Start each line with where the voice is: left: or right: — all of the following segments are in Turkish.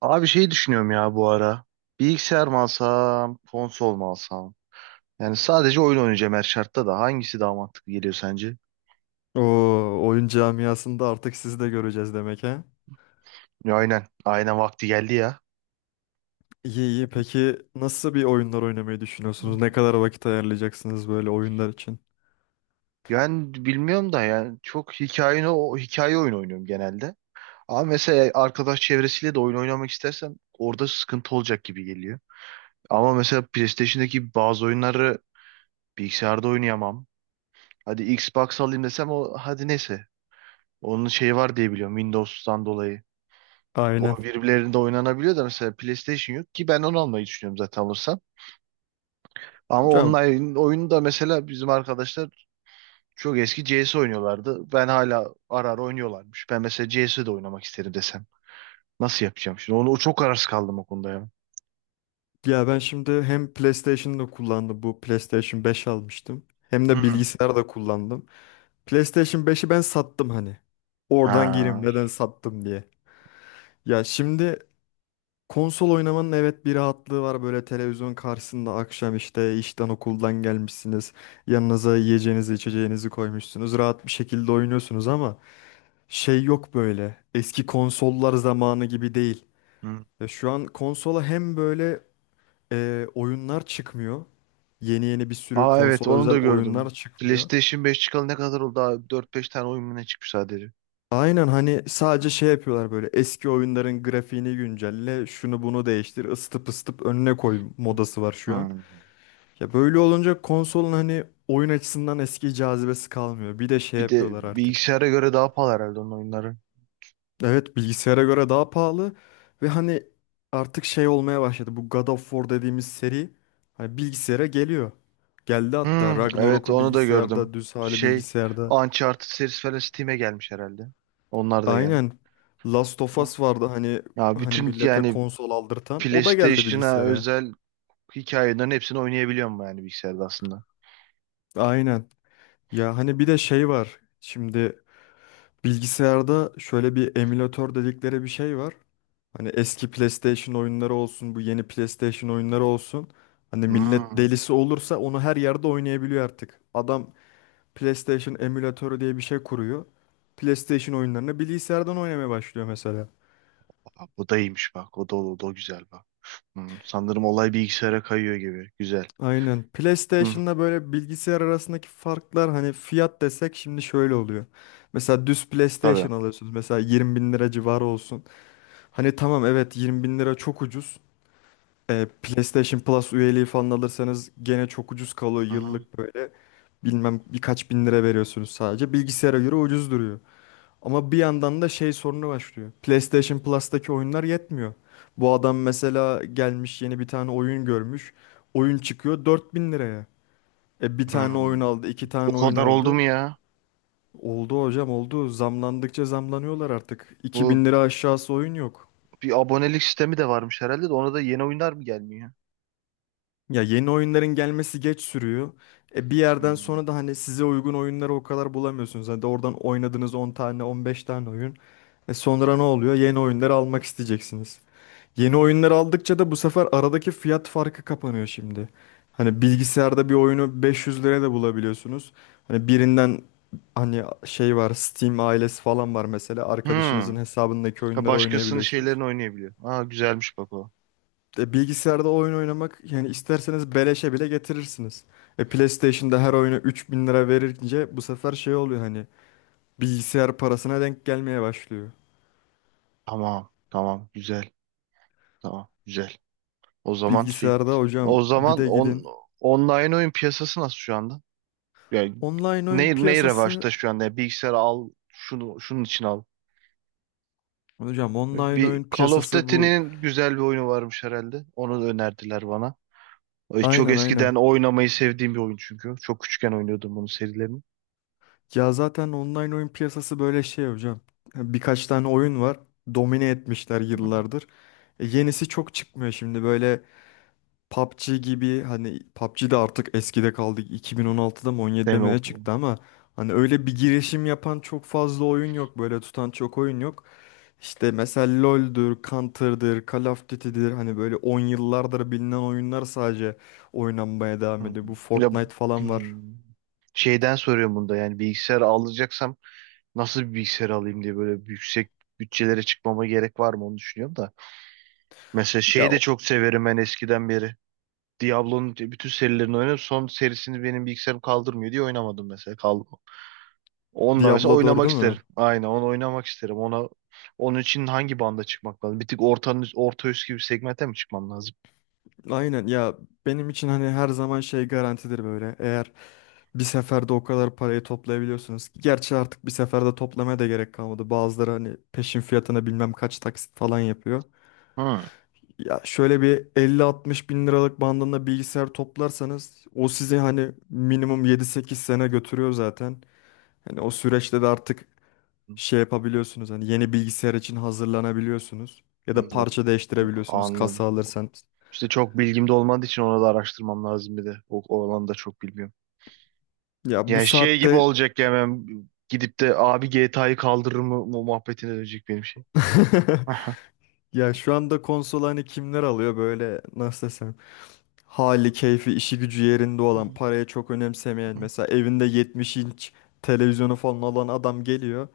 right: Abi şey düşünüyorum ya bu ara. Bilgisayar mı alsam, konsol mu alsam? Yani sadece oyun oynayacağım her şartta da. Hangisi daha mantıklı geliyor sence?
left: Oo, oyun camiasında artık sizi de göreceğiz demek ha.
right: Ya aynen. Aynen vakti geldi ya.
left: İyi iyi. Peki nasıl bir oyunlar oynamayı
right: Hı.
left: düşünüyorsunuz? Ne kadar vakit ayarlayacaksınız böyle oyunlar için?
right: Yani bilmiyorum da yani o hikaye oyunu oynuyorum genelde. Ama mesela arkadaş çevresiyle de oyun oynamak istersem orada sıkıntı olacak gibi geliyor. Ama mesela PlayStation'daki bazı oyunları bilgisayarda oynayamam. Hadi Xbox alayım desem o hadi neyse. Onun şeyi var diye biliyorum Windows'tan dolayı.
left: Aynen.
right: O birbirlerinde oynanabiliyor da mesela PlayStation yok ki ben onu almayı düşünüyorum zaten alırsam. Ama
left: Hocam
right: online oyunu da mesela bizim arkadaşlar çok eski CS oynuyorlardı. Ben hala ara ara oynuyorlarmış. Ben mesela CS'de oynamak isterim desem. Nasıl yapacağım şimdi? Onu çok kararsız kaldım o konuda ya.
left: ya ben şimdi hem PlayStation'da kullandım. Bu PlayStation 5 almıştım. Hem
right: Hı
left: de
right: hı.
left: bilgisayar da kullandım. PlayStation 5'i ben sattım hani. Oradan gireyim
right: Ha.
left: neden sattım diye. Ya şimdi, konsol oynamanın evet bir rahatlığı var böyle televizyon karşısında akşam işte işten okuldan gelmişsiniz. Yanınıza yiyeceğinizi içeceğinizi koymuşsunuz. Rahat bir şekilde oynuyorsunuz ama şey yok böyle. Eski konsollar zamanı gibi değil.
right: Hı.
left: Ya şu an konsola hem böyle oyunlar çıkmıyor. Yeni yeni bir sürü
right: Aa evet
left: konsola
right: onu
left: özel
right: da
left: oyunlar
right: gördüm.
left: çıkmıyor.
right: PlayStation 5 çıkalı ne kadar oldu? Daha 4-5 tane oyun mu ne çıkmış sadece.
left: Aynen, hani sadece şey yapıyorlar böyle eski oyunların grafiğini güncelle, şunu bunu değiştir, ısıtıp ısıtıp önüne koy
right: Hı.
left: modası var şu an.
right: Hı.
left: Ya böyle olunca konsolun hani oyun açısından eski cazibesi kalmıyor. Bir de şey
right: Bir de
left: yapıyorlar artık.
right: bilgisayara göre daha pahalı herhalde onun oyunları.
left: Evet, bilgisayara göre daha pahalı ve hani artık şey olmaya başladı. Bu God of War dediğimiz seri hani bilgisayara geliyor. Geldi hatta,
right: Hmm, evet
left: Ragnarok'u
right: onu da gördüm.
left: bilgisayarda, düz hali
right: Şey
left: bilgisayarda.
right: Uncharted serisi falan Steam'e gelmiş herhalde. Onlar da gelmiş.
left: Aynen. Last of
right: Hı.
left: Us vardı hani
right: Ya
left: hani
right: bütün
left: millete
right: yani
left: konsol aldırtan. O da geldi
right: PlayStation'a
left: bilgisayara.
right: özel hikayelerin hepsini oynayabiliyorum yani bilgisayarda aslında.
left: Aynen. Ya hani bir de şey var. Şimdi bilgisayarda şöyle bir emülatör dedikleri bir şey var. Hani eski PlayStation oyunları olsun, bu yeni PlayStation oyunları olsun. Hani millet
right: Hmm,
left: delisi olursa onu her yerde oynayabiliyor artık. Adam PlayStation emülatörü diye bir şey kuruyor. PlayStation oyunlarını bilgisayardan oynamaya başlıyor mesela.
right: bak, bu da iyiymiş bak. O da, o da güzel bak. Hmm, sanırım olay bilgisayara kayıyor gibi. Güzel.
left: Aynen.
right: Hmm,
left: PlayStation'la böyle bilgisayar arasındaki farklar hani fiyat desek şimdi şöyle oluyor. Mesela düz
right: tabii.
left: PlayStation alıyorsunuz. Mesela 20 bin lira civarı olsun. Hani tamam, evet 20 bin lira çok ucuz. E, PlayStation Plus üyeliği falan alırsanız gene çok ucuz kalıyor
right: Hı hı.
left: yıllık böyle. Bilmem birkaç bin lira veriyorsunuz sadece. Bilgisayara göre ucuz duruyor. Ama bir yandan da şey sorunu başlıyor. PlayStation Plus'taki oyunlar yetmiyor. Bu adam mesela gelmiş yeni bir tane oyun görmüş. Oyun çıkıyor 4000 liraya. E bir tane oyun
right: Hmm.
left: aldı, iki
right: O
left: tane oyun
right: kadar oldu
left: aldı.
right: mu ya?
left: Oldu hocam, oldu. Zamlandıkça zamlanıyorlar artık. İki
right: Bu
left: bin lira aşağısı oyun yok.
right: bir abonelik sistemi de varmış herhalde de ona da yeni oyunlar mı gelmiyor?
left: Ya yeni oyunların gelmesi geç sürüyor. E bir yerden
right: Hmm.
left: sonra da hani size uygun oyunları o kadar bulamıyorsunuz. Hani de oradan oynadığınız 10 tane, 15 tane oyun. E sonra ne oluyor? Yeni oyunları almak isteyeceksiniz. Yeni oyunları aldıkça da bu sefer aradaki fiyat farkı kapanıyor şimdi. Hani bilgisayarda bir oyunu 500 liraya da bulabiliyorsunuz. Hani birinden hani şey var, Steam ailesi falan var mesela. Arkadaşınızın
right: Hmm.
left: hesabındaki
right: Ha,
left: oyunları
right: başkasının
left: oynayabiliyorsunuz.
right: şeylerini oynayabiliyor. Aa güzelmiş bak o.
left: E, bilgisayarda oyun oynamak yani isterseniz beleşe bile getirirsiniz. E PlayStation'da her oyuna 3000 lira verince bu sefer şey oluyor hani bilgisayar parasına denk gelmeye başlıyor.
right: Tamam. Tamam. Güzel. Tamam. Güzel. O zaman fi-
left: Bilgisayarda hocam
right: o
left: bir
right: zaman
left: de
right: on,
left: gidin.
right: online oyun piyasası nasıl şu anda? Yani
left: Online oyun
right: ne revaçta
left: piyasası
right: şu anda? Yani bilgisayar al şunu şunun için al.
left: hocam, online
right: Bir
left: oyun
right: Call of
left: piyasası bu.
right: Duty'nin güzel bir oyunu varmış herhalde. Onu da önerdiler bana. Çok
left: Aynen
right: eskiden
left: aynen.
right: oynamayı sevdiğim bir oyun çünkü. Çok küçükken oynuyordum bunun serilerini.
left: Ya zaten online oyun piyasası böyle şey hocam. E, birkaç tane oyun var. Domine etmişler yıllardır. E, yenisi çok çıkmıyor şimdi, böyle PUBG gibi. Hani PUBG de artık eskide kaldı. 2016'da mı 17'de
right: Deme
left: mi
right: o.
left: ne çıktı ama hani öyle bir girişim yapan çok fazla oyun yok. Böyle tutan çok oyun yok. İşte mesela LoL'dür, Counter'dır, Call of Duty'dir. Hani böyle 10 yıllardır bilinen oyunlar sadece oynanmaya devam
right: Hmm.
left: ediyor. Bu
right: Ya
left: Fortnite falan var.
right: hmm. Şeyden soruyorum bunda yani bilgisayar alacaksam nasıl bir bilgisayar alayım diye böyle yüksek bütçelere çıkmama gerek var mı onu düşünüyorum da. Mesela şeyi
left: Ya
right: de çok severim ben eskiden beri. Diablo'nun bütün serilerini oynadım. Son serisini benim bilgisayarım kaldırmıyor diye oynamadım mesela. Onunla mesela
left: Diablo 4'ü
right: oynamak isterim.
left: mü?
right: Aynen onu oynamak isterim. Onun için hangi banda çıkmak lazım? Bir tık orta üst gibi segmente mi çıkmam lazım?
left: Aynen ya, benim için hani her zaman şey garantidir böyle. Eğer bir seferde o kadar parayı toplayabiliyorsunuz ki. Gerçi artık bir seferde toplamaya da gerek kalmadı. Bazıları hani peşin fiyatına bilmem kaç taksit falan yapıyor.
right: Hmm.
left: Ya şöyle bir 50-60 bin liralık bandında bilgisayar toplarsanız o sizi hani minimum yedi sekiz sene götürüyor zaten. Hani o süreçte de artık şey yapabiliyorsunuz. Hani yeni bilgisayar için hazırlanabiliyorsunuz. Ya
right: Hmm,
left: da
right: yok.
left: parça değiştirebiliyorsunuz kasa
right: Anladım.
left: alırsanız.
right: İşte çok bilgim de olmadığı için onu da araştırmam lazım bir de. O alanı da çok bilmiyorum.
left: Ya bu
right: Yani şey gibi
left: saatte
right: olacak ya ben gidip de abi GTA'yı kaldırır mı muhabbetine dönecek benim şey. Aha.
left: ya şu anda konsol hani kimler alıyor böyle, nasıl desem, hali keyfi işi gücü yerinde olan, parayı çok önemsemeyen, mesela evinde 70 inç televizyonu falan olan adam geliyor.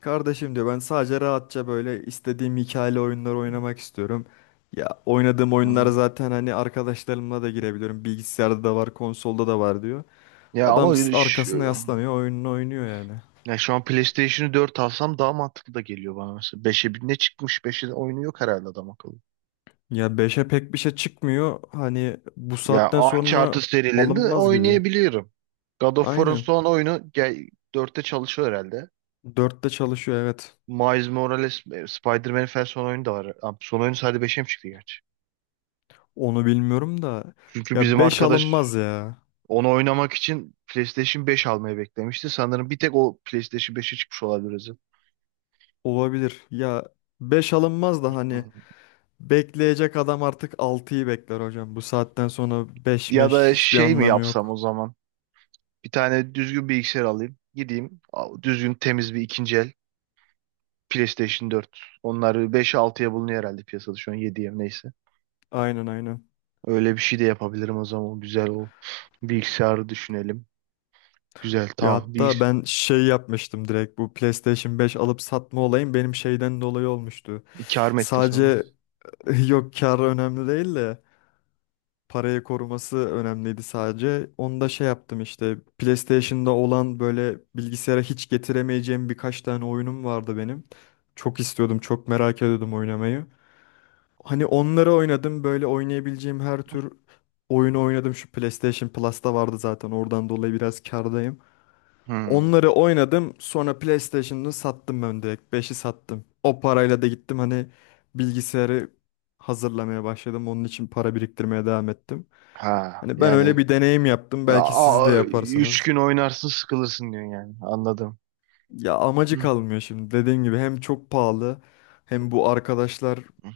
left: Kardeşim diyor, ben sadece rahatça böyle istediğim hikayeli oyunlar oynamak istiyorum. Ya oynadığım oyunlar zaten hani arkadaşlarımla da girebiliyorum. Bilgisayarda da var, konsolda da var diyor.
right: Ya ama
left: Adam
right: öyle
left: arkasına
right: şu,
left: yaslanıyor, oyununu oynuyor yani.
right: ya şu an PlayStation'ı 4 alsam daha mantıklı da geliyor bana mesela. Beşe bir ne çıkmış? 5'e oyunu yok herhalde adam akıllı.
left: Ya beşe pek bir şey çıkmıyor. Hani bu
right: Ya
left: saatten
right: Uncharted
left: sonra
right: serilerinde
left: alınmaz gibi.
right: oynayabiliyorum. God of War'ın
left: Aynen.
right: son oyunu 4'te çalışıyor herhalde.
left: Dörtte çalışıyor, evet.
right: Miles Morales Spider-Man'in falan son oyunu da var. Ha, son oyunu sadece 5'e mi çıktı gerçi?
left: Onu bilmiyorum da,
right: Çünkü
left: ya
right: bizim
left: 5
right: arkadaş
left: alınmaz ya.
right: onu oynamak için PlayStation 5 almayı beklemişti. Sanırım bir tek o PlayStation 5'e çıkmış olabilir. O yüzden.
left: Olabilir. Ya 5 alınmaz da hani
right: Hı.
left: bekleyecek adam artık altıyı bekler hocam. Bu saatten sonra 5
right: Ya
left: meş
right: da
left: hiçbir
right: şey mi
left: anlamı
right: yapsam
left: yok.
right: o zaman? Bir tane düzgün bilgisayar alayım. Gideyim düzgün temiz bir ikinci el PlayStation 4. Onlar 5 altıya bulunuyor herhalde piyasada şu an yediye mi neyse.
left: Aynen aynen.
right: Öyle bir şey de yapabilirim o zaman. Güzel o bilgisayarı düşünelim. Güzel
left: Ya
right: tamam.
left: hatta ben şey yapmıştım, direkt bu PlayStation 5 alıp satma olayım benim şeyden dolayı olmuştu.
right: Kâr mı ettin sen? Onu?
left: Sadece yok kar önemli değil de parayı koruması önemliydi sadece. Onu da şey yaptım işte, PlayStation'da olan böyle bilgisayara hiç getiremeyeceğim birkaç tane oyunum vardı benim. Çok istiyordum, çok merak ediyordum oynamayı. Hani onları oynadım, böyle oynayabileceğim her tür oyunu oynadım. Şu PlayStation Plus'ta vardı zaten, oradan dolayı biraz kârdayım.
right: Hı.
left: Onları oynadım, sonra PlayStation'ı sattım ben, direkt 5'i sattım. O parayla da gittim hani bilgisayarı hazırlamaya başladım. Onun için para biriktirmeye devam ettim.
right: Ha
left: Hani ben öyle
right: yani
left: bir deneyim yaptım.
right: a,
left: Belki siz de
right: üç
left: yaparsınız.
right: gün oynarsın sıkılırsın diyorsun yani anladım.
left: Ya amacı
right: Hı,
left: kalmıyor şimdi. Dediğim gibi, hem çok pahalı, hem bu
right: hı,
left: arkadaşlarla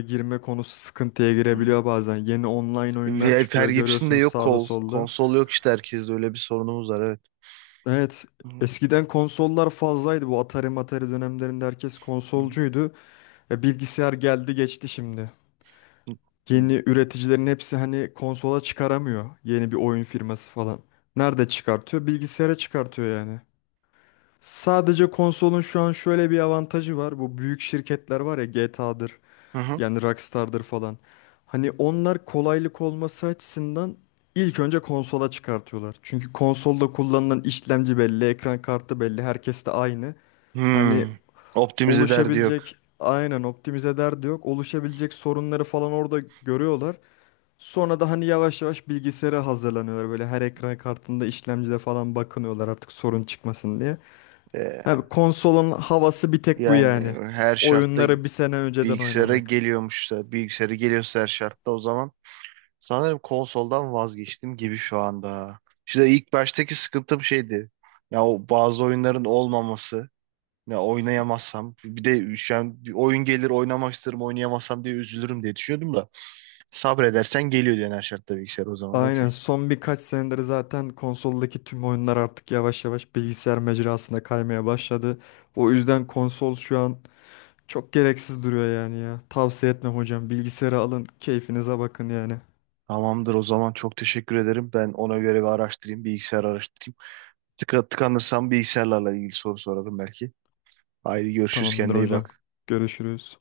left: girme konusu sıkıntıya
right: hı.
left: girebiliyor bazen. Yeni online oyunlar
right: Fer
left: çıkıyor,
right: Gibson'de
left: görüyorsunuz
right: yok
left: sağda solda.
right: Konsol yok işte herkeste öyle bir sorunumuz var evet.
left: Evet,
right: Hı,
left: eskiden konsollar fazlaydı. Bu Atari Matari dönemlerinde herkes
right: hı,
left: konsolcuydu. E, bilgisayar geldi geçti şimdi.
right: hı, hı.
left: Yeni üreticilerin hepsi hani konsola çıkaramıyor. Yeni bir oyun firması falan. Nerede çıkartıyor? Bilgisayara çıkartıyor yani. Sadece konsolun şu an şöyle bir avantajı var. Bu büyük şirketler var ya, GTA'dır
right: Hı, hı.
left: yani, Rockstar'dır falan. Hani onlar kolaylık olması açısından ilk önce konsola çıkartıyorlar. Çünkü konsolda kullanılan işlemci belli, ekran kartı belli, herkes de aynı. Hani
right: Hmm. Optimize derdi yok.
left: oluşabilecek, aynen optimize derdi yok. Oluşabilecek sorunları falan orada görüyorlar. Sonra da hani yavaş yavaş bilgisayara hazırlanıyorlar. Böyle her ekran kartında, işlemcide falan bakınıyorlar artık sorun çıkmasın diye.
right: Ee,
left: Abi konsolun havası bir tek bu
right: yani
left: yani.
right: her şartta
left: Oyunları bir sene önceden oynamak.
right: bilgisayara geliyorsa her şartta o zaman sanırım konsoldan vazgeçtim gibi şu anda. İşte ilk baştaki sıkıntım şeydi. Ya o bazı oyunların olmaması. Ya oynayamazsam bir de şu an bir oyun gelir oynamak isterim oynayamazsam diye üzülürüm diye düşünüyordum da sabredersen geliyor diyen her şartta bilgisayar o zaman okey.
left: Aynen, son birkaç senedir zaten konsoldaki tüm oyunlar artık yavaş yavaş bilgisayar mecrasına kaymaya başladı. O yüzden konsol şu an çok gereksiz duruyor yani ya. Tavsiye etmem hocam. Bilgisayarı alın, keyfinize bakın yani.
right: Tamamdır o zaman çok teşekkür ederim. Ben ona göre bir araştırayım bilgisayar araştırayım. Tıkanırsam bilgisayarlarla ilgili soru sorarım belki. Haydi görüşürüz
left: Tamamdır
right: kendine iyi
left: hocam.
right: bak.
left: Görüşürüz.